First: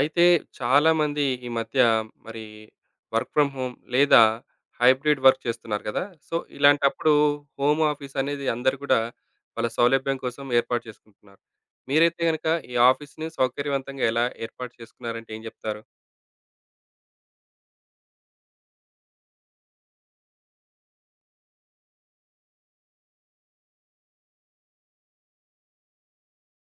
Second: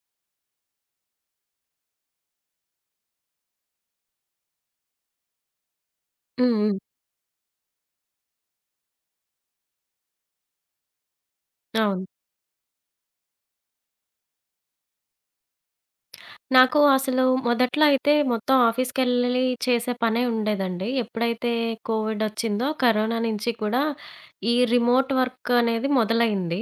అయితే, చాలామంది ఈ మధ్య మరి వర్క్ ఫ్రమ్ హోమ్ లేదా, హైబ్రిడ్ వర్క్ చేస్తున్నారు గదా! సో, హుహు. ఇలాంటప్పుడు హోమాఫీసనేది అందరూ గూడా, వాళ్ళ సౌలభ్యం కోసం ఏర్పాటు చేసుకుంటున్నారు. అవును. మీరైతే గనక, ఈ ఆఫీస్‌ని సౌకర్యవంతంగా ఎలా ఏర్పాటు చేసుకున్నారంటే, ఏం జెప్తారు? నాకు అసలు మొదట్లో అయితే మొత్తం ఆఫీస్‌కెళ్లలి చేసే పనే ఉండేదండి. ఎప్పుడైతే కోవిడొచ్చిందో, కరోనా నించి కూడా ఈ రిమోట్ వర్కనేది మొదలైంది.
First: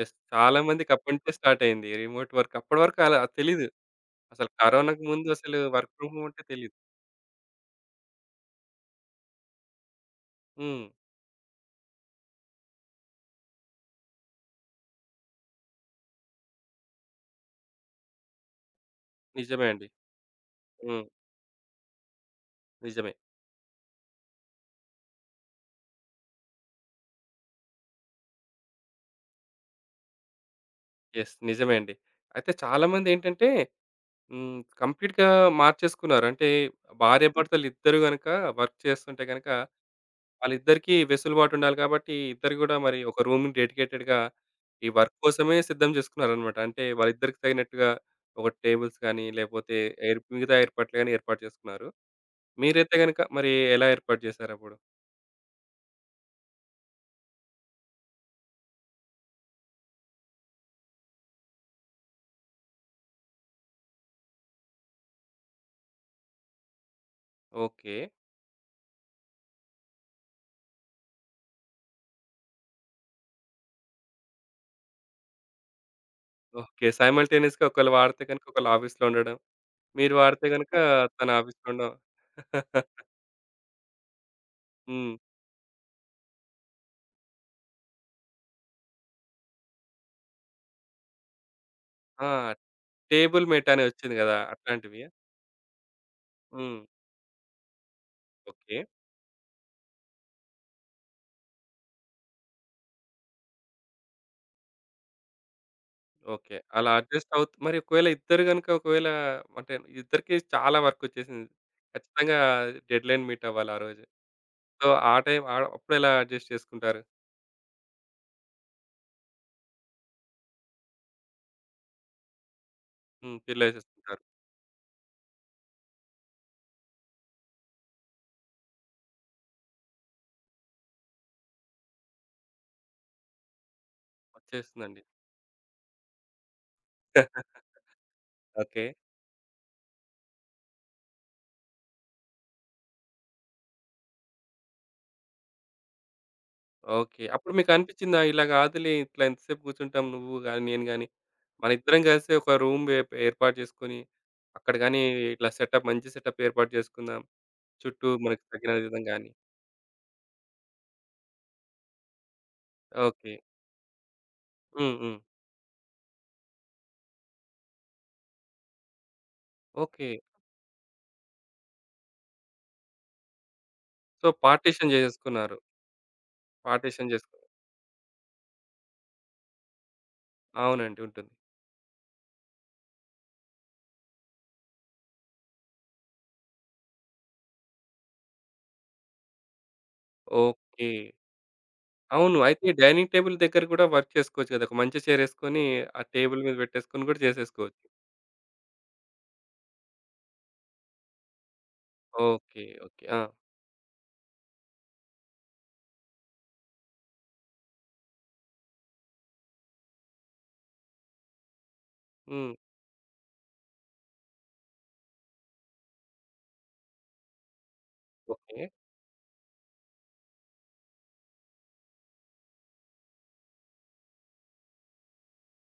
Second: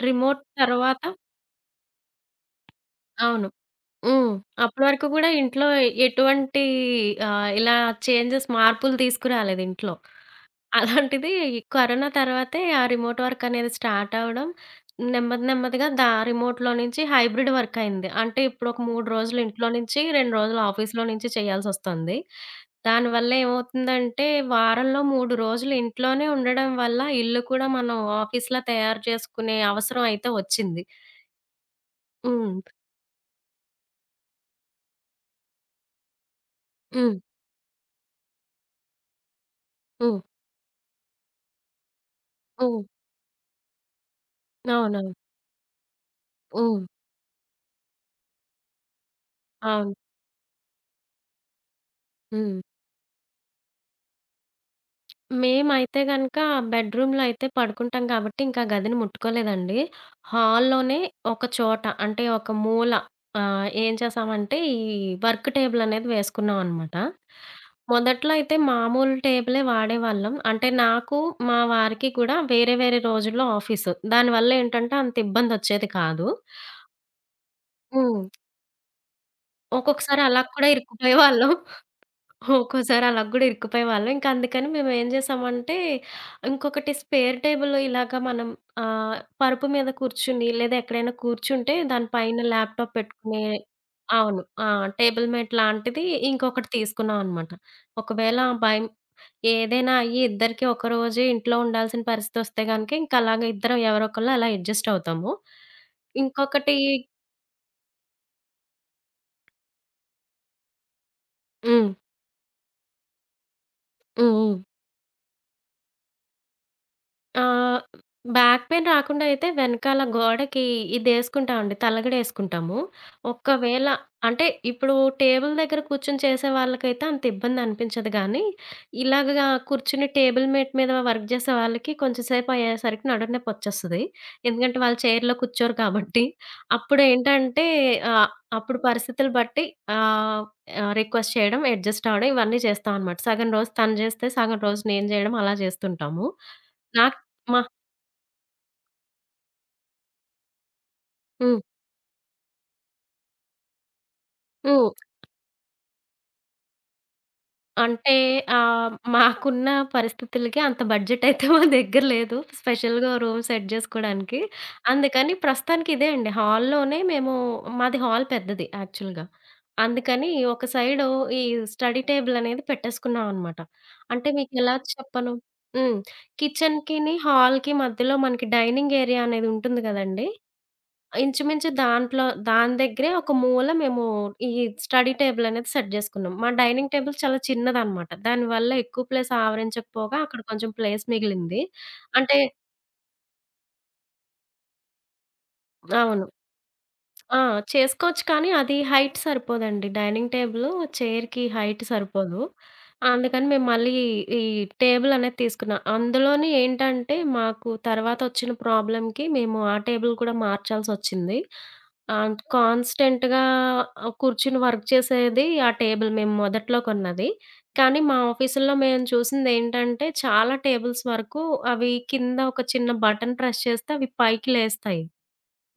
యెస్. రిమోట్ చాలా తరవాత మందికప్పట్నించే స్టార్టయ్యింది. రిమోట్ వర్క్, అప్పడి వరకు అలా అవును. తెలీదు. హ్మ్. అసలు అప్పుడు కరోనాకు వరకు ముందు గూడా అసలు ఇంట్లో వర్క్ ఫ్రమ్ హోమ్ అంటే, ఎటువంటీ తెలీదు. ఆహ్, ఇలా చేంజెస్ మార్పులు తీసుకురాలేదింట్లో. హ్మ్. అలాంటిది కరోనా తర్వాతే, ఆ రిమోట్ వర్కనేది స్టార్టవ్వడం, నెమ్మది నెమ్మదిగా దా రిమోట్‌లో నించి హైబ్రిడ్ వర్కయింది. అంటే, ఇప్పుడొక మూడ్రోజులు నిజమే ఇంట్లో అండి. నించి, రెండ్రోజులు ఆఫీస్‌లో హ్మ్. నించి చేయాల్సొస్తంది. నిజమే. దానివల్ల ఏమవుతుందంటే, వారంలో 3 రోజులు ఇంట్లోనే ఉండడం వల్ల, ఇల్లు కూడా మనం ఆఫీస్‌లా తయారు చేసుకునే అవసరం అయితే ఒచ్చింది. యెస్. నిజమే అండి. అయితే హ్మ్. చాలామందేంటంటే హ్మ్, కంప్లీట్‌గా మార్చేసుకున్నారు. అంటే, హ్మ్. భార్యాభర్తలిద్దరూ గనక వర్క్ చేస్తుంటే గనక, హ్మ్. వాళ్ళిద్దరికీ వెసులుబాటుండాలి కాబట్టీ, ఇద్దరు గూడా హ్మ్. మరి ఒక రూమ్‌ని డెడికేటెడ్‌గా ఈ అవునవును. వర్క్ కోసమే సిద్ధం జేసుకున్నారన్నమాట. అంటే, హ్మ్. వాళ్ళిద్దరికీ తగినట్టుగా ఒక టేబుల్స్ కానీ లేపోతే, అవును. ఏర్ మిగతా ఏర్పాట్లు గాని ఏర్పాటు చేసుకున్నారు. హ్మ్. మీరైతే గనక మరీ ఎలా ఏర్పాటు చేసారప్పుడు? మేమైతే గనుక బెడ్‌‌‌‌‌‌‌‌‌‌‌‌రూంలో అయితే పడుకుంటాం గాబట్టి. ఇంక ఆ గదిని ముట్టుకోలేదండి. హాల్‌ లోనే ఒక చోట అంటే ఒక మూల ఆహ్, ఏం చేసామంటే ఈ వర్క్‌టేబుల్ అనేది వేసుకున్నాం అనమాట. ఓకే. మొదట్లో అయితే మామూలు టేబుల్ వాడేవాళ్ళం. అంటే నాకు మా వారికి కూడా వేరే వేరే రోజుల్లో ఆఫీసు దానివల్ల ఏంటంటే అంత ఇబ్బంది వచ్చేది గాదు. ఓకే. సైమల్‌టెన్నిస్‌గా ఒకళ్ళు వాడితే హ్మ్. గనుక ఒకళ్ళు ఆఫీస్‌లో ఉండడం. మీరు ఒక్కొక్కసారి అలా వాడితే కూడా గనుక ఇరుక్కుపోయే తన వాళ్ళం. ఆఫీస్‌లో ఉండడం. ఒక్కోసారి అలా కూడా ఇరుక్కుపోయేవాళ్ళం. ఇంకందుకని మేము ఏం హ్మ్. చేసామంటే ఇంకొకటి స్పేర్‌‌‌‌‌‌‌‌‌‌‌‌‌‌టేబుల్ ఇలాగ మనం ఆహ్, పరుపు మీద కూర్చొని లేదా ఎక్కడైనా కూర్చుంటే దాని ఆ! పైన ల్యాప్‌టాప్ పెట్టుకునే టేబుల్ మేట్ అని వచ్చింది కదా! అవును. ఆ! అట్లాంటివా? టేబుల్‌మెట్ లాంటిది ఇంకొకటి హ్మ్. తీసుకున్నాం అనమాట. ఒకవేళ బైం ఓకే. ఏదైనా అయ్యి ఇద్దరికి ఒకరోజే ఇంట్లో ఉండాల్సిన పరిస్థితొస్తే కనుక ఇంక అలాగే ఇద్దరం ఎవరో ఒకళ్ళు అలా అడ్జస్ట్ అవుతాము. ఓకే. ఇంకొకటి అలా అడ్జస్ట్ అవుతు మరి ఒకవేళ ఇద్దరు గనుక ఒకవేళ అంటే ఇద్దరికీ చాలా వర్క్ వచ్చేసింది. హ్మ్. ఖచ్చితంగా డెడ్‌లైన్ మీటవ్వాలి ఆరోజే. హుహు. సో, ఆ టైం అప్పుడు ఎలా అడ్జస్ట్ చేసుకుంటారు? ఆ! బ్యాక్ పెయిన్ రాకుండా అయితే వెనకాల గోడకి ఇదేసుకుంటామండి, తలగడ ఏసుకుంటాము. హ్మ్. పిల్లో ఒకవేళ ఏసేసుకుంటారు. అంటే ఇప్పుడు టేబుల్ దగ్గర కూర్చొని చేసే వాళ్ళకైతే అంత ఇబ్బందనిపించదు కానీ, ఇలాగ కూర్చొని టేబుల్ మేట్ మీద వర్క్ చేసే వాళ్ళకి కొంచెం సేపయ్యేసరికి నడుం నొప్పి వచ్చేస్తుంది. ఎందుకంటే వాళ్ళు వచ్చేస్తుందండి. చైర్‌లో కూర్చోరు కాబట్టి, అప్పుడేంటంటే ఆహ్, అప్పుడు ఓకే. పరిస్థితులు బట్టి ఆహ్, ఆహ్, రిక్వెస్ట్ చేయడం, అడ్జస్ట్ అవ్వడం ఇవన్నీ చేస్తావనమాట సగం రోజు తను జేస్తే, సగం రోజు నేను జేయడం అలా జేస్తుంటాము. నాకు ఓకే. అప్పుడు మా మీకనిపించిందా? ఇలా కాదులే ఇట్లా ఎంత సేపు కూర్చుంటాం నువ్వు గాని, నేను గాని, హ్మ్. మన ఇద్దరం కలిసి ఒక రూమ్ వె ఏర్పాటు చేసుకొని, అక్కడ హ్మ్. గాని ఇట్లా సెటప్ మంచి సెటప్ ఏర్పాటు చేసుకుందాం. చుట్టూ అంటే మనకు తగిన ఆహ్, విధంగా అని. మాకున్న పరిస్థితులకి అంత బడ్జెట్ అయితే మా దగ్గర లేదు స్పెషల్‌గా ఓ ఓకే. రూమ్ సెట్ చేసుకోడానికి, హ్మ్. హ్మ్. అందుకని ప్రస్తుతానికి ఇదే అండి హాల్‌లోనే మేము మాది హాల్ పెద్దది యాక్చువల్‌గా. ఓకే. అందుకని ఒక సైడు ఈ స్టడీ టేబుల్ అనేది పెట్టేసుకున్నావనమాట సో, అంటే మీకెలా పార్టిషన్ చెప్పను? చేసెసుకున్నారు. హ్మ్. పార్టిషన్ కిచెన్‌కిని, చేసుకో హాల్‌కి మధ్యలో మనకి డైనింగ్ ఏరియా అనేది ఉంటుంది కదండీ! అవునండి. ఉంటుంది. ఇంచుమించు దాంట్లో, దాని దగ్గరే ఒక మూల మేము ఈ డైనింగ్ ఏరియా అనేది సెట్ చేసుకున్నాం. మా డైనింగ్ టేబుల్ చాలా చిన్నదనమాట, దానివల్ల ఎక్కువ ప్లేస్ ఆవరించకపోగా అక్కడ కొంచెం ఓకే. ప్లేస్ మిగిలింది. అంటే అవును. అయితే డైనింగ్ టేబుల్ దగ్గర కూడా వర్క్ చేసుకోవచ్చు కదా! ఒక మంచి చైర్ ఏసుకోని ఆ అవును. టేబుల్ మీద పెట్టేసుకొని కూడా ఆ! చేసేసుకోవచ్చు. చేసుకోవచ్చు కానీ అది హైట్ సరిపోదండి. డైనింగ్ టేబులు చైర్‌కి హైట్ సరిపోదు. ఓకే. ఓకే. ఆ! అందుకని మేము మళ్ళీ, ఈ టేబులనేది తీసుకున్నాం. అందులోని ఏంటంటే మాకు తర్వాతొచ్చిన ప్రాబ్లమ్‌కి మేము ఆ టేబుల్ కూడా మార్చాల్సొచ్చింది. అంటే హ్మ్. కాన్స్టెంట్‌గా ఆహ్, కూర్చొని వర్క్ చేసేది ఆ టేబుల్ మేము మొదట్లో కొన్నది. కానీ మా ఓకే. ఆఫీస్‌‌లో మేము చూసిందేంటంటే చాలా టేబుల్స్ వరకు అవి కింద ఒక చిన్న బటన్ ప్రెస్ చేస్తే అవి పైకి లేస్తాయి.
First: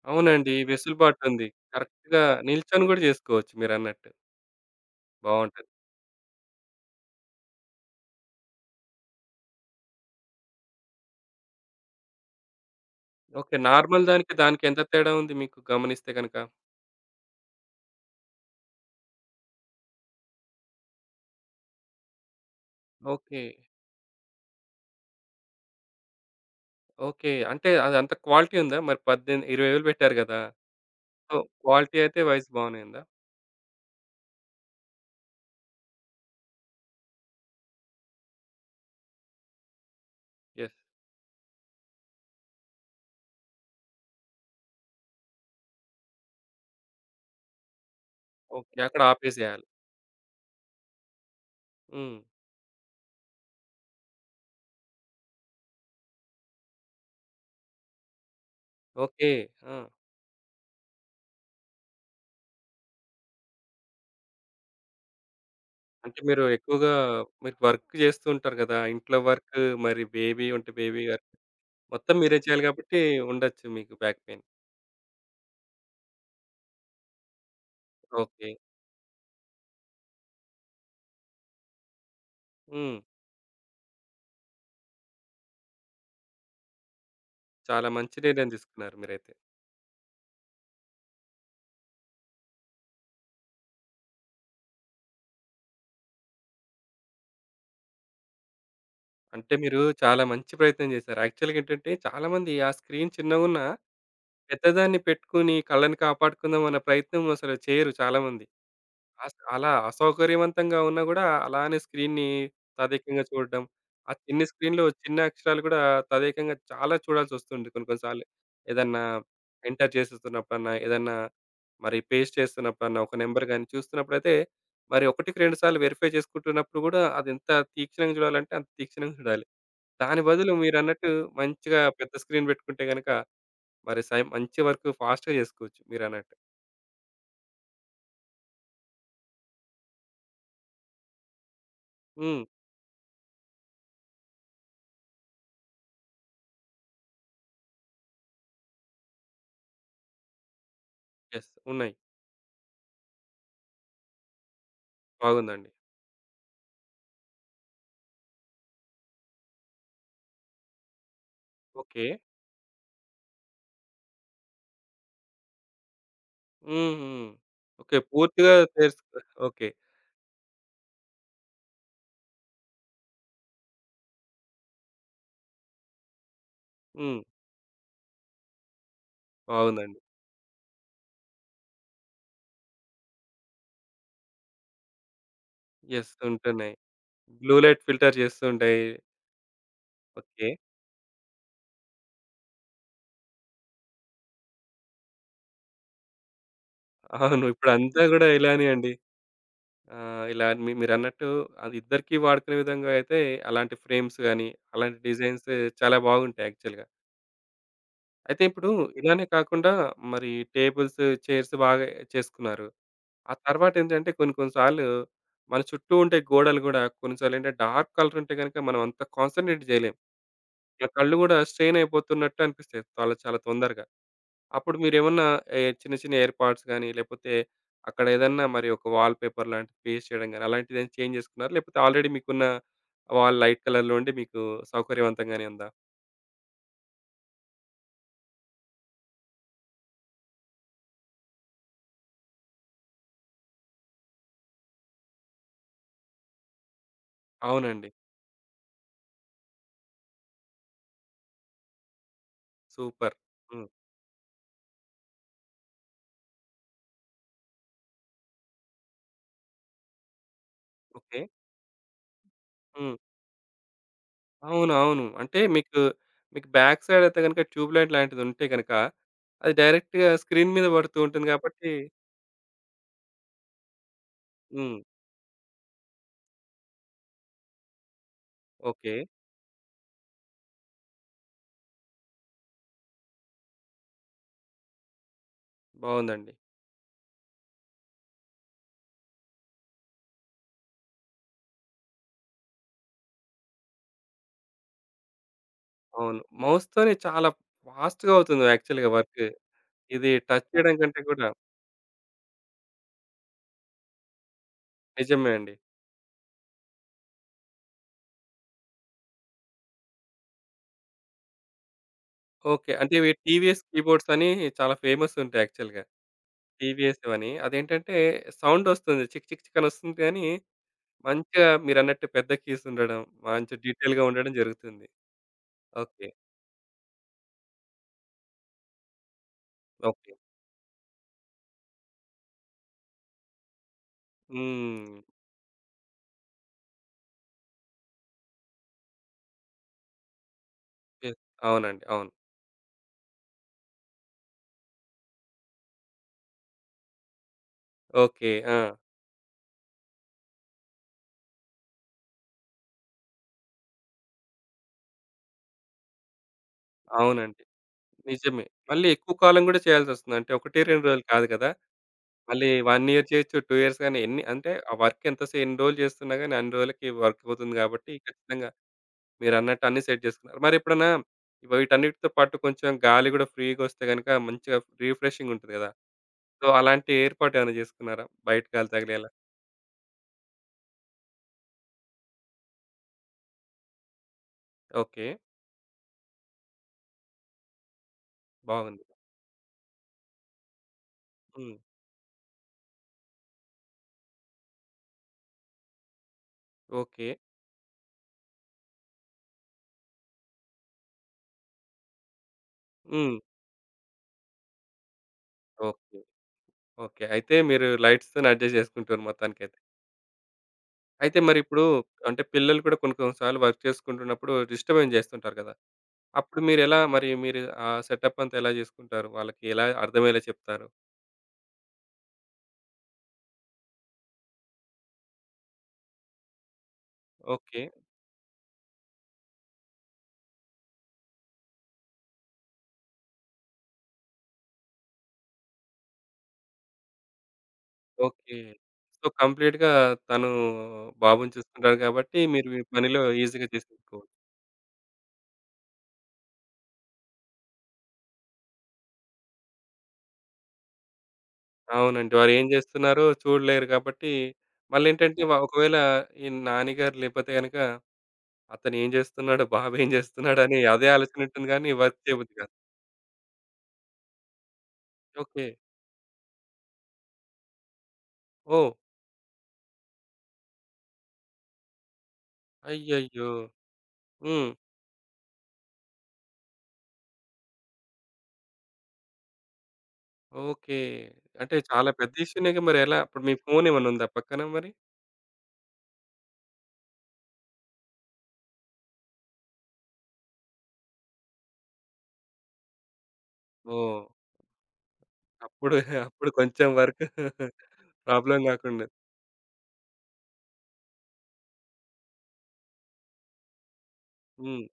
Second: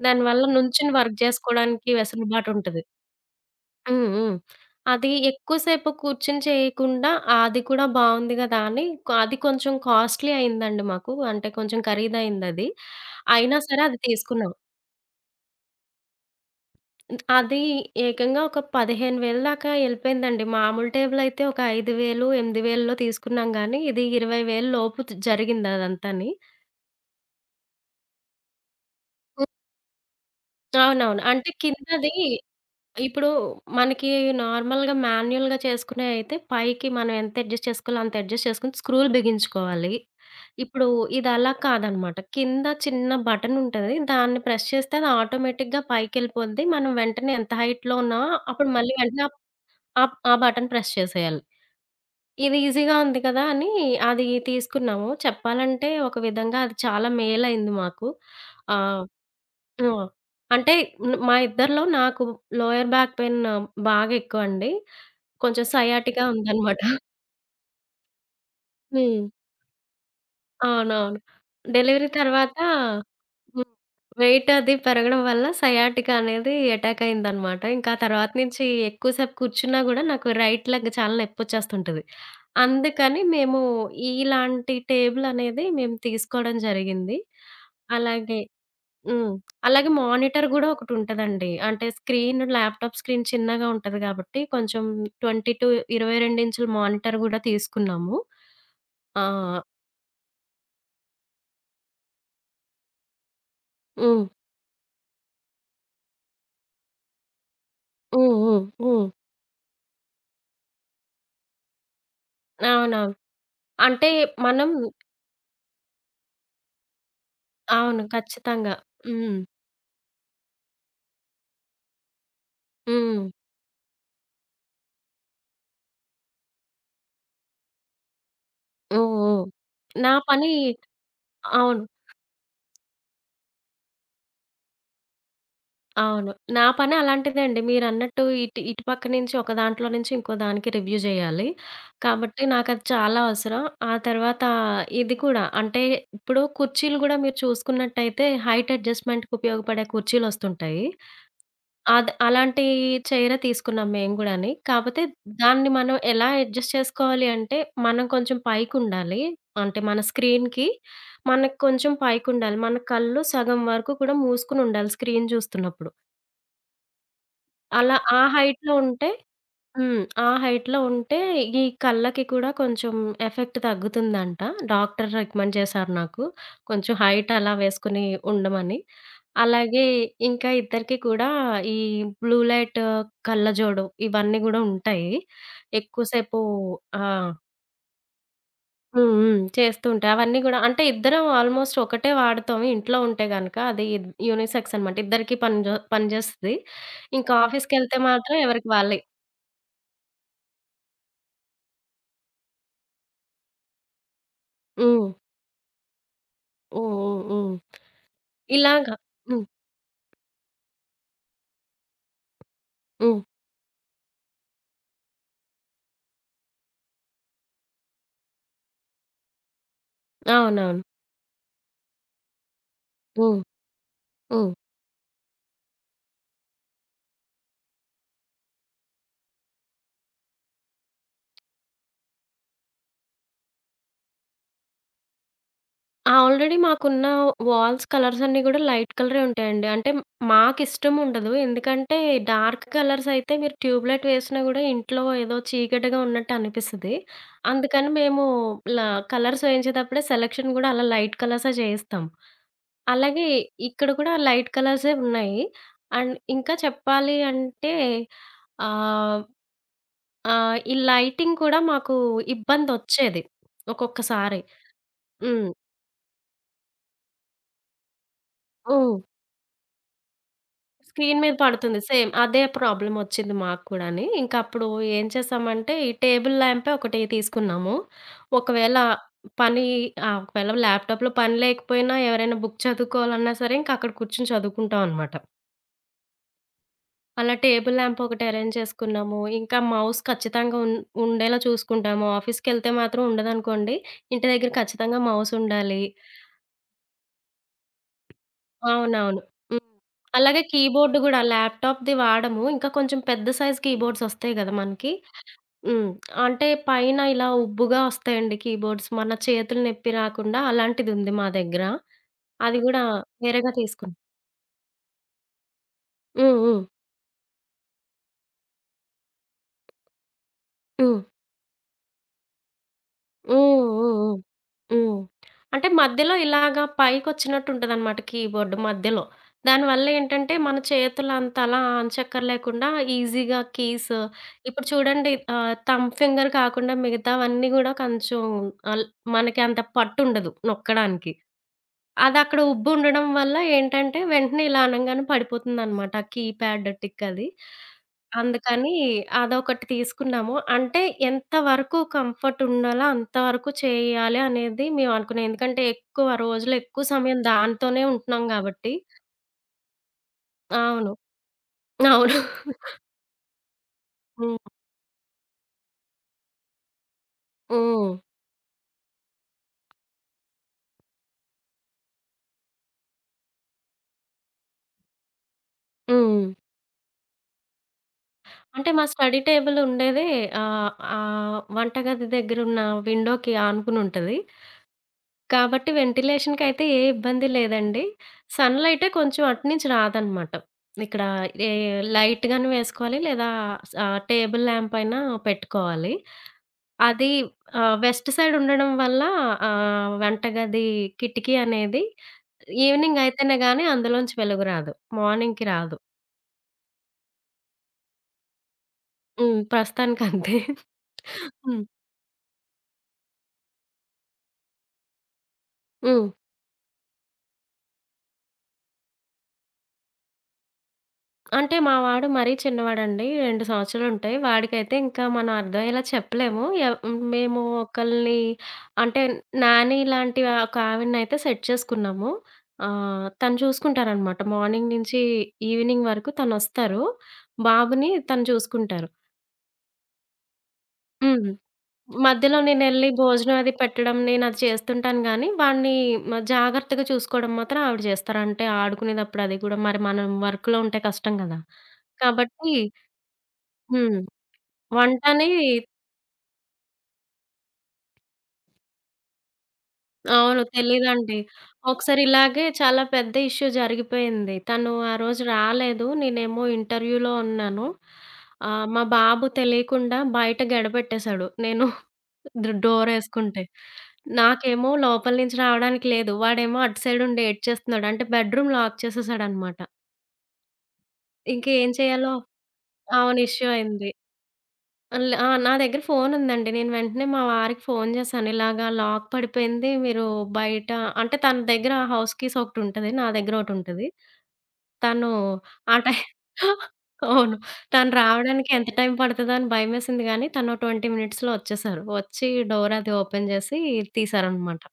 దానివల్ల అవునండి. నుంచొని వర్క్ వెసులుబాటుంది. చేసుకోవడానికి కరెక్ట్‌గా వెసలుబాటుంటది. నిల్చొని కూడా చేసుకోవచ్చు హ్మ్ మీరన్నట్టు. హ్మ్. అది ఎక్కువ బాగుంటది. సేపు కూర్చొని చేయకుండా అది కూడా బాగుంది కదా! అని అది కొంచెం కాస్ట్‌లీ అయిందండి మాకు. అంటే కొంచెం ఖరీదైందది, ఓకే. అయినా సరే అది నార్మల్ దానికి, తీసుకున్నాం. దానికి ఎంత తేడా ఉంది, మీకు గమనిస్తే గనక? అది ఏకంగా ఒక 15,000 దాకా ఎళ్ళిపోయిందండి. మామూలు టేబులయితే ఒక 5000, 8000లో ఓకే. తీసుకున్నాం కానీ ఇది 20,000 లోపు జరిగింది అదంతాని. ఓకే. అంటే, అదంత క్వాలిటీ ఉందా? మరి పద్దెమి ఉ 20,000 వేలు పెట్టారు గదా! అవునవును. సో, అంటే, క్వాలిటీ కిందది అయితే వైజ్ బానే ఉందా? ఇప్పుడు మనకి నార్మల్‌గా, మాన్యుయల్‌గా చేసుకునేయ్ అయితే పైకి మనం ఎంత అడ్జస్ట్ చేసుకోవాలో అంత అడ్జస్ట్ చేసుకొని స్క్రూలు బిగించుకోవాలి. యెస్. ఇప్పుడు ఇదలా కాదన్నమాట. కింద చిన్న బటనుంటది. దాన్ని ప్రెస్ చేస్తే అది ఆటోమేటిక్‌గా పైకెళ్ళిపోద్ది. మనం వెంటనే ఎంత హైట్‌లో ఉన్నా అప్పుడు ఓకే. మళ్ళీ అక్కడ వెంటనే ఆపేసెయాలి. ఆహ్, ఆ బటన్ ప్రెస్ చేసేయాలి. హ్మ్. ఇది ఈసీగా ఉంది కదా అని, అది తీసుకున్నాము. చెప్పాలంటే ఒక విధంగా అది చాలా మేలైంది మాకు. ఆహ్, ఓకే. ఆ! ఆ! అంటే మ్-మా ఇద్దరిలో నాకు లోయర్ బ్యాక్ పెయిన్ బాగా ఎక్కువండి. కొంచెం అంటే సైయాటికా మీరు ఉందన్నమాట. ఎక్కువగా మీరు వర్కు జేస్తూ ఉంటారు గదా! ఇంట్లో హ్మ్. వర్కు మరి బేబీ ఉంటే బేబీ అవునవును. వర్క్. డెలివరీ మొత్తం మీరే తర్వాత చేయాలి కాబట్టి ఉండొచ్చు మీకు బ్యాక్ పైయిన్. వెయిటది పెరగడం వల్ల సయాటికా అనేది అటాక్ అయిందనమాట. ఇంకా తర్వాత ఓకే. నుంచి ఎక్కువ సేపు కూర్చున్నా గూడా నాకు రైట్ లెగ్ చాలా నొప్పొచ్చేస్తుంటది. హ్మ్. అందుకని మేము ఇ-ఇలాంటి టేబులనేది మేము తీసుకోడం జరిగింది. చాలా మంచి అలాగే నిర్ణయం దీసుకున్నారు. హ్మ్. మీరైతే. అలాగే మానిటర్ గూడా ఒకటుంటదండి. అంటే స్క్రీన్, ల్యాప్‌టాప్ స్క్రీన్ చిన్నగా ఉంటది కాబట్టి, కొంచెం 22 22 ఇంచ్‌ల మానిటర్ కూడా తీసుకున్నాము. ఆ! అంటే, మీరు చాలా మంచి ప్రయత్నం జేసారు. యాక్చువల్‌గా ఏంటంటే, చాలామంది ఆ స్క్రీన్ చిన్నగున్నా, హ్మ్. పెద్దదాన్ని పెట్టుకొని కళ్ళని కాపాడుకుందాం అన్న ప్రయత్నం అసలు చేయరు హ్మ్. చాలామంది. హ్మ్. హ్మ్. అస అలా అసౌకర్యవంతంగా ఉన్నా గూడా అలానే స్క్రీన్‌ని అవునవును. తదేకంగా చూడడం, అంటే ఆ చిన్ని మనం స్క్రీన్‌లో చిన్న అక్షరాలు కూడా తదేకంగా చాలా చూడాల్సొస్తుంది కొన్ని కొన్ని అవును. సార్లు. ఖచ్చితంగా. ఏదన్నా హ్మ్. ఎంటర్ జేసేస్తున్నప్పుడన్నా, ఏదన్నా మరి పేస్ట్ చేస్తున్నప్పుడన్నా, ఒక హ్మ్. నంబర్ గాని చూస్తున్నప్పుడైతే మరి ఒకటికి రెండు సార్లు వెరిఫై చేసుకుంటున్నప్పుడు కూడా అది ఎంత తీక్షణంగా చూడాలంటే అంత ఓహ్! తీక్షణంగా ఓహ్! చూడాలి. నా దాని పని బదులు మీరన్నట్టు మంచిగా అవును. పెద్ద స్క్రీన్ పెట్టుకుంటే గనక, మరి స మంచి వర్కు ఫాస్ట్‌గా జేసుకోవచ్చు అవును. మీరన్నట్టు. నా పని అలాంటిదే అండి. మీరన్నట్టు ఇటు, ఇటు పక్క నుంచి ఒక దాంట్లో నుంచి ఇంకోదానికి రివ్యూ జేయాలి. కాబట్టి హ్మ్. నాకది చాలా అవసరం. ఆ తర్వాత ఇది కూడా. అంటే, ఇప్పుడు కుర్చీలు గూడా మీరు చూసుకున్నట్టయితే హైట్ అడ్జస్ట్‌మెంట్‌కి ఉపయోగపడే కుర్చీలొస్తుంటాయి. యెస్. ఉన్నాయి. అద్ అలాంటి చైరే తీసుకున్నాం మేము గూడాని. కాపోతే బాగుందండి. దాన్ని మనం ఎలా అడ్జస్ట్ చేసుకోవాలి అంటే మనం కొంచెం పైకుండాలి. అంటే మన స్క్రీన్‌కి, మనకి కొంచెం ఓకే. పైకుండాలి, మన కళ్ళు సగం వరకు కూడా మూసుకొనుండాలి స్క్రీన్ జూస్తున్నప్పుడు. హుహు. అలా ఓకే. ఆ పూర్తిగా హైట్‌లో ఉంటే తెరుసుకో ఓకే. హ్మ్. ఆ హైట్‌లో ఉంటే ఈ కళ్ళకి కూడా కొంచెం ఎఫెక్ట్ తగ్గుతుందంట డాక్టర్ రికమెండ్ చేశారు నాకు. కొంచెం హ్మ్. హైటలా వేసుకొని ఉండమని. అలాగే బావుందండి. ఇంకా ఇద్దరికి కూడా ఈ బ్లూ లైట్ కళ్ళజోడు ఇవన్నీ గూడా ఉంటాయి. ఎక్కువ యెస్ సేపు ఉంటున్నాయి. ఆ! బ్లూ లైట్ ఫిల్టర్ జేస్తూ ఉంటాయి. హ్మ్, హ్మ్. చేస్తూ ఉంటాయి. అవన్నీ ఓకే. గూడా అంటే ఇద్దరం ఆల్మోస్ట్ ఒకటే వాడుతాం ఇంట్లో ఉంటే గనక. అది యూనిసెక్స్ అనమాట. ఇద్దరికీ పనిజొ పనిజేస్తది. ఇంకా అవును. ఆఫీస్‌కెళ్తే ఇప్పుడంతా గూడా మాత్రం ఇలానే ఎవరికీ అండి. వాళ్ళయి. ఆహ్, ఇలా మి మీరన్నట్టు అదిద్దరికి వాడుకునే విధంగా అయితే అలాంటి ఫ్రేమ్స్ గాని, అలాంటి హ్మ్. డిజైన్స్ చాలా బాగుంటాయి యాక్చువల్‌గా. హుహుహు. అయితే, ఇప్పుడు ఇలాగ ఇలానే హ్మ్. కాకుండా మరి టేబుల్సు, చైర్సు బాగా చేసుకున్నారు. హ్మ్. ఆ తరువాతేంటంటే కొన్ని కొన్ని సార్లు మన చుట్టూ ఉండే గోడలు గూడా కొన్ని సార్లేంటంటే డార్క్ కలర్ ఉంటే గనక మనం అంత కాన్సంట్రేట్ జేయలేం. అవునవును. ఇగ కళ్ళు గూడా స్ట్రెయినయిపోతున్నట్టు అనిపిస్తయి చాలా చాలా హ్మ్. తొందరగా. హ్మ్. అప్పుడు మీరేమన్నా ఏ చిన్న చిన్న ఏర్పాట్స్ గాని, లేకపోతే అక్కడేదన్నా మరి ఒక వాల్ పేపర్ లాంటిది పేస్ట్ చేయడం గాని, అలాంటిదేమైనా చేంజ్ జేసుకున్నారా? లేకపోతే ఆల్రెడీ మీకున్న వాల్ లైట్ కలర్‌లో ఉండి మీకు సౌకర్యవంతంగానే ఉందా? ఆ! ఆల్రెడీ మాకున్న వాల్స్ కలర్స్ అన్నీ కూడా లైట్ కలరే ఉంటాయండి. అంటే మాకు ఇష్టం ఉండదు ఎందుకంటే డార్క్ కలర్స్ అయితే మీరు ట్యూబ్ లైట్ వేసినా కూడా ఇంట్లో ఏదో చీకటిగా ఉన్నట్టనిపిస్తది. అవునండి. అందుకని మేము ఇలా కలర్స్ వేయించేటప్పుడే సెలక్షన్ కూడా అలా లైట్ కలర్సే చేయిస్తాం. సూపర్ అలాగే, హ్మ్. ఇక్కడ కూడా లైట్ కలర్సే ఉన్నాయి. అండ్ ఇంకా చెప్పాలి అంటే, ఆహ్, ఆహ్, ఈ ఓకె. లైటింగ్ కూడా మాకు హ్మ్. ఇబ్బందొచ్చేది. ఒక్కొక్కసారి. అవును అవును. అంటే, హ్మ్. మీకు మీకు బ్యాక్‌సైడ్ అయితే గనుక ట్యూబ్ లైట్ లాంటిది ఉంటే గనక హ్మ్. అది డైరెక్ట్‌గా స్క్రీన్ మీద పడుతూ స్క్రీన్ ఉంటుంది మీద కాబట్టి పడుతుంది. సేమ్ అదే ప్రాబ్లమ్ వచ్చింది మాకు కూడాని, ఇంకా అప్పుడు హ్మ్. ఏం చేసామంటే, ఈ టేబుల్ లాంపే ఒకటి తీసుకున్నాము. ఒకవేళ ఓకె. పని ఆహ్, ఒకవేళ ల్యాప్టాప్‌లో పని లేకపోయినా, ఎవరైనా బుక్ చదువుకోవాలన్నా సరే ఇంకా అక్కడ కూర్చొని చదువుకుంటాం అన్నమాట. బావుందండి. అలా టేబుల్ ల్యాంప్ ఒకటి అరేంజ్ చేసుకున్నాము. ఇంకా మౌస్ ఖచ్చితంగా ఉం ఉండేలా చూసుకుంటాము, ఆఫీస్‌కెళ్తే మాత్రం ఉండదనుకోండి, ఇంటి దగ్గర ఖచ్చితంగా మౌస్ ఉండాలి. అవును. మౌస్ తోనే చాలా ఫాస్ట్‌గా అవుతుంది యాక్చువల్‌గా అవునవును. వర్క్. హ్మ్. ఇది అలాగే టచ్ చేయడం కీబోర్డ్ కంటే కూడా కూడా. ల్యాప్టాప్‌ది వాడము ఇంకా కొంచెం పెద్ద సైజ్ కీబోర్డ్స్ వస్తాయి కదా మనకి, నిజమే అండి. హ్మ్., పైన ఇలా ఉబ్బుగా వస్తాయండి కీబోర్డ్స్ మన చేతులు నొప్పి రాకుండా అలాంటిదుంది, మా దగ్గర. అది ఓకె, కూడా అంటే, ఇవి వేరేగా టీవీఎస్ తీసుకుం కీబోర్డ్స్ అని చాలా ఫేమస్ ఉంటాయి యాక్చువల్‌గా. హ్మ్ హ్మ్. టీవీఎస్‌వి అని అదేంటంటే సౌండ్ వస్తుంది చిక్ చిక్ చిక్ అని వస్తుంది గాని హ్మ్. మంచిగా మీరన్నట్టు పెద్ద కీస్ ఉండడం, హ్మ్, మంచి హ్మ్ డీటెయిల్‌గా ఉండడం జరుగుతుంది. హ్మ్, హ్మ్. అంటే, ఓకె. మధ్యలో ఇలాగ పైకొచ్చినట్టు ఉంటదనమాట కీబోర్డ్ మధ్యలో. దానివల్ల ఓకె. ఏంటంటే మన చేతులంతలా అచక్కర్లేకుండా ఈజీగా కీస్, ఇప్పుడు హ్మ్. చూడండి ఆహ్, థంబ్ ఫింగర్ కాకుండా మిగతావన్నీ కూడా కొంచెం అల్ మనకి అంత పట్టుండదు, ఎ నొక్కడానికి. అవునండి అవును. అదక్కడ ఉబ్బు ఉండడం వల్ల ఏంటంటే వెంటనే ఇలా అనంగానే పడిపోతుందన్నమాట, ఆ కీప్యాడ్ టిక్ అది ఓకె అందుకని ఆ! అదొకటి తీసుకున్నాము. అంటే ఎంత వరకు కంఫర్ట్ ఉండాలో అంతవరకు చెయ్యాలి అనేది మేము అనుకున్నాం. ఎందుకంటే ఎక్కువ రోజులు, ఎక్కువ సమయం అవునండి దాంతోనే ఉంటున్నాం నిజమే. కాబట్టి. మళ్ళీ ఎక్కువ కాలం కూడా చేయాల్సొస్తుంది. అంటే, 1, 2 అవును రోజులు కాదు కదా. అవును. మళ్ళీ 1 ఇయర్ చేయొచ్చు, 2 ఇయర్స్ గాని ఎన్ని హ్మ్. అంటే, ఆ వర్క్ ఎంత ఎన్ని రోజులు చేస్తున్నా గాని అన్ని రోజులకి వర్క్ అవుతుంది కాబట్టి హ్మ్. ఖచ్చితంగా మీరన్నట్టు అన్నీ సెట్ చేసుకున్నారు. మరి ఎప్పుడన్నా వీటన్నిటితో పాటు కొంచెం గాలి కూడా ఫ్రీ‌గొస్తే గనుక మంచిగా రిఫ్రెషింగ్ ఉంటది కదా. హ్మ్. సో అలాంటి ఏర్పాటు ఏమైనా చేసుకున్నారా? బయట గాలి అంటే మా తగిలేలా. స్టడీ టేబుల్ ఉండేదే, ఆహ్, ఆ వంట గది దగ్గర ఉన్న విండోకి ఆనుకుని ఉంటది. ఓకె. కాబట్టి వెంటిలేషన్‌కి అయితే ఏ ఇబ్బంది లేదండి, సన్ బావుంది. లైటే కొంచెం అటునుంచి రాదనమాట. ఇక్కడ ఏ హ్మ్. లైట్‌ గాని వేసుకోవాలి, లేదా స టేబుల్ ల్యాంప్ అయినా పెట్టుకోవాలి. ఓకె. అది ఆహ్, వెస్ట్ సైడ్ ఉండడం వల్ల ఆహ్, వెంటగది కిటికీ అనేది ఈవినింగ్ హ్మ్. అయితేనే కానీ అందులోంచి వెలుగు రాదు. మార్నింగ్‌కి రాదు. ఓకె. ఓకె, అయితే మీరు లైట్స్ తోనే అడ్జస్ట్ చేసుకుంటారు హ్మ్, మొత్తానికైతే. ప్రస్తుతానికంతే. అయితే మరి ఇప్పుడు, హ్మ్. అంటే పిల్లలు కూడా కొన్ని కొన్ని సార్లు వర్క్ చేసుకుంటున్నప్పుడు డిస్టర్బెన్స్ చేస్తుంటారు కదా. హ్మ్. అప్పుడు మీరు ఎలా మరి మీరు ఆ సెటప్ అంతా ఎలా చేసుకుంటారు? వాళ్ళకి ఎలా అర్థమయ్యేలా చెప్తారు? అంటే, మా వాడు మరీ చిన్నవాడండి 2 సంవత్సరాలుంటయి. వాడికైతే ఇంకా మనం అర్థమయ్యేలా చెప్పలేము. ఎవ్ హ్మ్. మేము ఓకే. ఒకల్ని అంటే, నాని లాంటి ఆ! ఒక ఆవిడని అయితే సెట్ చేసుకున్నాము. ఆహ్, తను చూసుకుంటారనమాట మార్నింగ్ నుంచి ఈవినింగ్ వరకు. తనొస్తారు, బాబుని తను ఓకే. చూసుకుంటారు. సో, కంప్లీట్‌గా తను హ్మ్. బాబుని చూసుకుంటారు గాబట్టి, మధ్యలో మీరు ఈ నేనెళ్లి పనిలో భోజనం ఈజీగా అది పెట్టడం జేసేసుకోవచ్చు. నేనది చేస్తుంటాను గానీ, వాడిని మ జాగ్రత్తగా చూసుకోవడం మాత్రం ఆవిడ జేస్తారు. అంటే, ఆడుకునేతప్పుడు అది కూడా మరి మనం వర్క్‌లో ఉంటే కష్టం గదా! అవునండి. వారేం కాబట్టి, జేస్తున్నారో చూడలేరు హ్మ్. గాబట్టి, మళ్ళేంటంటే వంటని వ ఒకవేళ ఈ నానీ గారు లేపోతే గనుక అతనేం జేస్తున్నాడు? బాబేం అవును జేస్తున్నాడని? అదే తెలీదండి. ఆలోచన ఉంటుంది గాని, వర్క్ ఒకసారి చేయబుద్ధి ఇలాగే గాదు. చాలా పెద్ద ఇష్యూ జరిగిపోయింది. తను ఆ రోజు ఓకే. రాలేదు. నేనేమో ఇంటర్వ్యూలో ఉన్నాను. ఆహ్, ఓహ్! మా బాబు తెలియకుండా బయట గడె పెట్టేశాడు. నేను డ అయ్యయ్యో! డోరేసుకుంటే. హ్మ్. నాకేమో లోపల నుంచి రావడానికి లేదు, వాడేమో అటు సైడ్ ఉండి ఏడ్చేస్తున్నాడు. అంటే, బెడ్రూమ్ లాక్ చేసేశాడనమాట. ఓకే. అంటే, ఇంకేం చాలా పెద్ద చేయాలో ఇష్యూ‌నేగా. మరెలా? అవును. అప్పుడు మీ ఇష్యూ ఫోను అయింది. ఏమన్నా ఉందా పక్కన మరి? అల్ ఆ! నా దగ్గర ఫోను ఉందండి. నేను వెంటనే మా వారికి ఫోను జేశాను ఇలాగా లాక్ పడిపోయింది. మీరు బయట అంటే, తన దగ్గర హౌస్ కీస్ ఒకటుంటది, నా దగ్గర ఒకటుంటది. ఓహ్! తను అప్పుడు, ఆ టైమ్ అప్పుడు కొంచెం వర్క్ అవును. తను ప్రాబ్లమ్ రావడానికి ఎంత గాకుండా. టైమ్ పడతదో అని భయమేసింది గానీ, తనో 20 మినిట్స్‌లో ఒచ్చేశారు. వచ్చి డోర్ అది ఓపెన్ జేసి తీశారనమాట. హ్మ్.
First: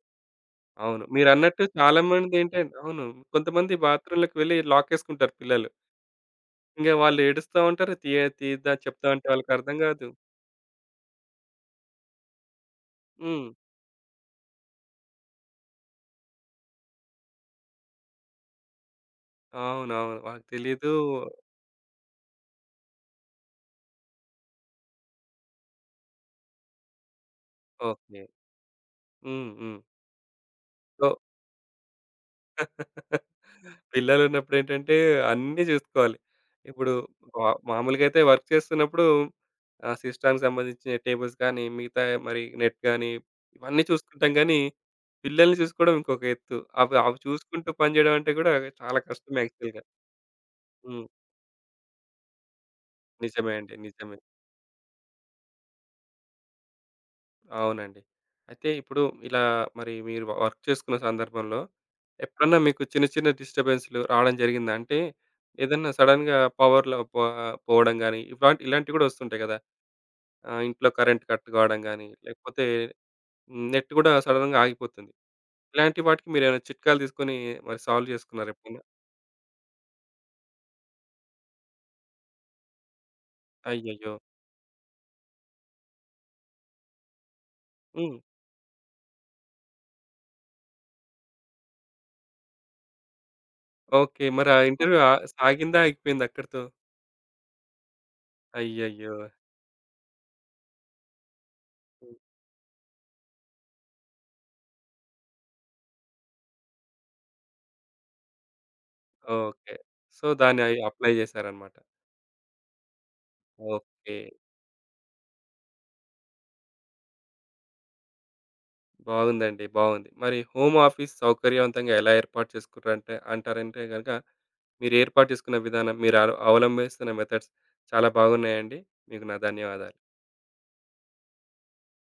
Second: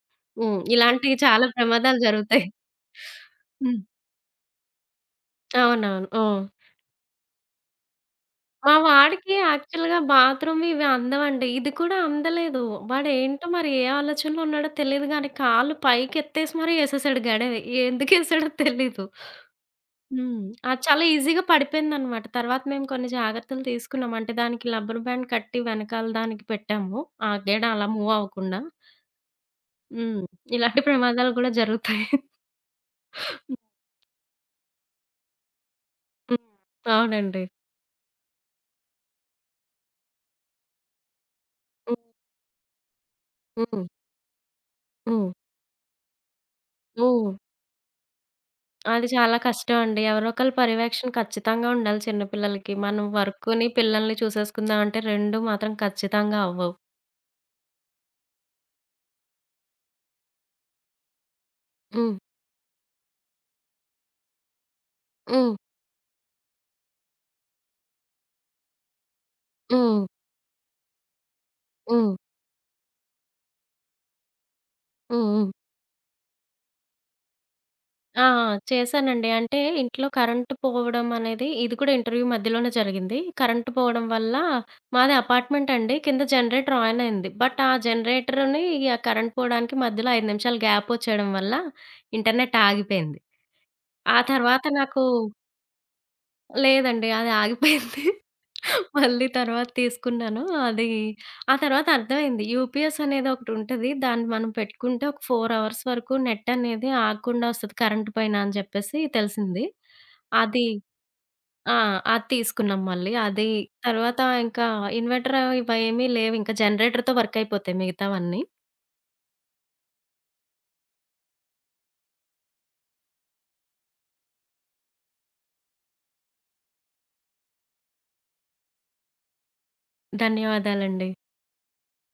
హ్మ్. అవును. ఇలాంటియి చాలా మీరన్నట్టు ప్రమాదాలు చాలా జరుగుతాయి. మందేంటంటే అవును. కొంతమంది హ్మ్. బాత్రూమ్‌లోకి వెళ్లి లాకేసుకుంటారు పిల్లలు. అవునవును. హ్మ్. ఇంగా వాళ్ళు ఏడుస్తా ఉంటారు. తియా మా తీద్దా చెప్తాంటే వాడికి వాళ్ళకి అర్థం యాక్చువల్‌గా గాదు. బాత్రూమ్‌వి, ఇవి అందవండి. ఇది కూడా అందలేదు. హ్మ్. వాడేంటో మరి ఏ ఆలోచనలో ఉన్నాడో తెలీదు గానీ, కాళ్ళు పైకెత్తేసి మరి ఏసేశాడు గడెవి. ఎందుకేశాడో తెలీదు. అవునవును. హ్మ్. వాళ్ళకు అది తెలీదూ. చాలా ఈజీగా పడిపోయిందనమాట. తర్వాత మేము కొన్ని జాగ్రత్తలు తీసుకున్నాం. అంటే, దానికి లబ్బర్ బ్యాండ్ కట్టి వెనకాల దానికి పెట్టాము. ఆ గెడ అలా మూవ్ ఓకే. అవ్వకుండా. హ్మ్. హ్మ్. హ్మ్. ఇలాంటి సో ప్రమాదాలు గూడా జరుగుతాయి. పిల్లలున్నప్పుడు ఏంటంటే అన్నీ జూసుకోవాలి. హ్మ్. ఇప్పుడు అవునండి. మా మామూలుగా అయితే వర్క్ చేస్తున్నప్పుడు, ఆ సిస్టమ్‌కి సంబంధించిన టేబుల్స్ గానీ, హ్మ్. మిగతా మరి నెట్ గానీ, ఇవన్నీ హ్మ్. చూసుకుంటాం గానీ, హ్మ్. పిల్లల్ని చూసుకోడం ఇంకొక ఎత్తు. అవ్ అవి హ్మ్. చూసుకుంటూ పనిజేయడమంటే గూడా చాలా అది చాలా కష్టం యాక్చువల్‌గా. కష్టమండి. ఎవరో ఒకళ్ళ హ్మ్. పర్యవేక్షణ ఖచ్చితంగా ఉండాలి చిన్నపిల్లలకి. మనం నిజమే వర్కు‌ని, అండి. నిజమే. పిల్లల్ని చూసేసుకుందాం అంటే, రెండూ మాత్రం ఖచ్చితంగా అవ్వవు. అవునండి. అయితే ఇప్పుడు ఇలా మరి మీరు వర్క్ చేసుకున్న సందర్భంలో హ్మ్. ఎప్పుడన్నా మీకు చిన్న, చిన్న డిస్టర్బెన్స్‌లు రావడం జరిగిందా? అంటే, హ్మ్. ఏదన్నా సడెన్‌గా పవర్‌లో పో పోవడం గాని ఇవా ఇలాంటివి కూడా వస్తుంటాయి గదా! హ్మ్. ఆ! ఇంట్లో కరెంట్ కట్ కావడం గాని, హ్మ్. లేకపోతే హ్మ్. నెట్ గూడా సడెన్‌గా‌ ఆగిపోతుంది. హ్మ్. హ్మ్. ఇలాంటి వాటికి మీరేమైనా చిట్కాలు తీసుకొని మరి సాల్వ్ ఆ! జేసుకున్నారెప్పుడైనా? చేశానండి అంటే, ఇంట్లో కరెంటు పోవడం అనేది ఇది కూడా ఇంటర్‌వ్యూ మధ్యలోనే జరిగింది. కరెంటు పోవడం అయ్యయ్యో! వల్ల, మాది అపార్ట్మెంట్ అండి, కింద జనరేటర్ అనయింది బట్ ఆ! హ్మ్. జనరేటర్‌‌ని ఆ! కరెంట్ పోవడానికి మధ్యలో 5 నిమిషాలు గ్యాప్ ఒచ్చేయడం వల్ల ఇంటర్నెట్ ఆగిపేంది ఆ ఓకే. మరి ఆ! తర్వాత ఇంటర్‌వ్యూ నాకు ఆహ్, సాగిందా ఆగిపేందా అక్కడితో? లేదండి. అది ఆగిపోయింది. అయ్యయ్యో! మళ్ళీ తరువాత తీసుకున్నాను. అది ఆ! తరువాత అర్థమైంది. యూపీఎస్ అనేదోకటుంటది, దాన్ని మనం పెట్టుకుంటే ఒక 4 అవర్స్ వరకు నెట్ అనేది ఆగకుండా ఒస్తది. కరెంట్ పోయినా అని జెప్పేసి తెలిసింది. ఓకే. సో, దాన్ని అది అయి అప్లై చేసారన్నమాట. ఆ! అది తీసుకున్నాం మళ్ళీ, అది ఓకే. తరువాత ఇంకా ఇన్వర్టర్ అవి వా ఏమి లేవింకా జనరేటర్‌తో వర్కయిపోతాయి మిగతావన్నీ. బాగుందండి. బావుంది. మరి హోమ్ ఆఫీస్ సౌకర్యవంతంగా ఎలా ఏర్పాటు చేసుకున్నారంటే అంటారంటే గనక, మీరు ఏర్పాటు చేసుకున్న విధానం, మీరు అలు అవలంభిస్తున్న మెథడ్స్ చాలా బాగున్నాయండి. మీకు నా ధన్యవాదాలు. ధన్యవాదాలండి.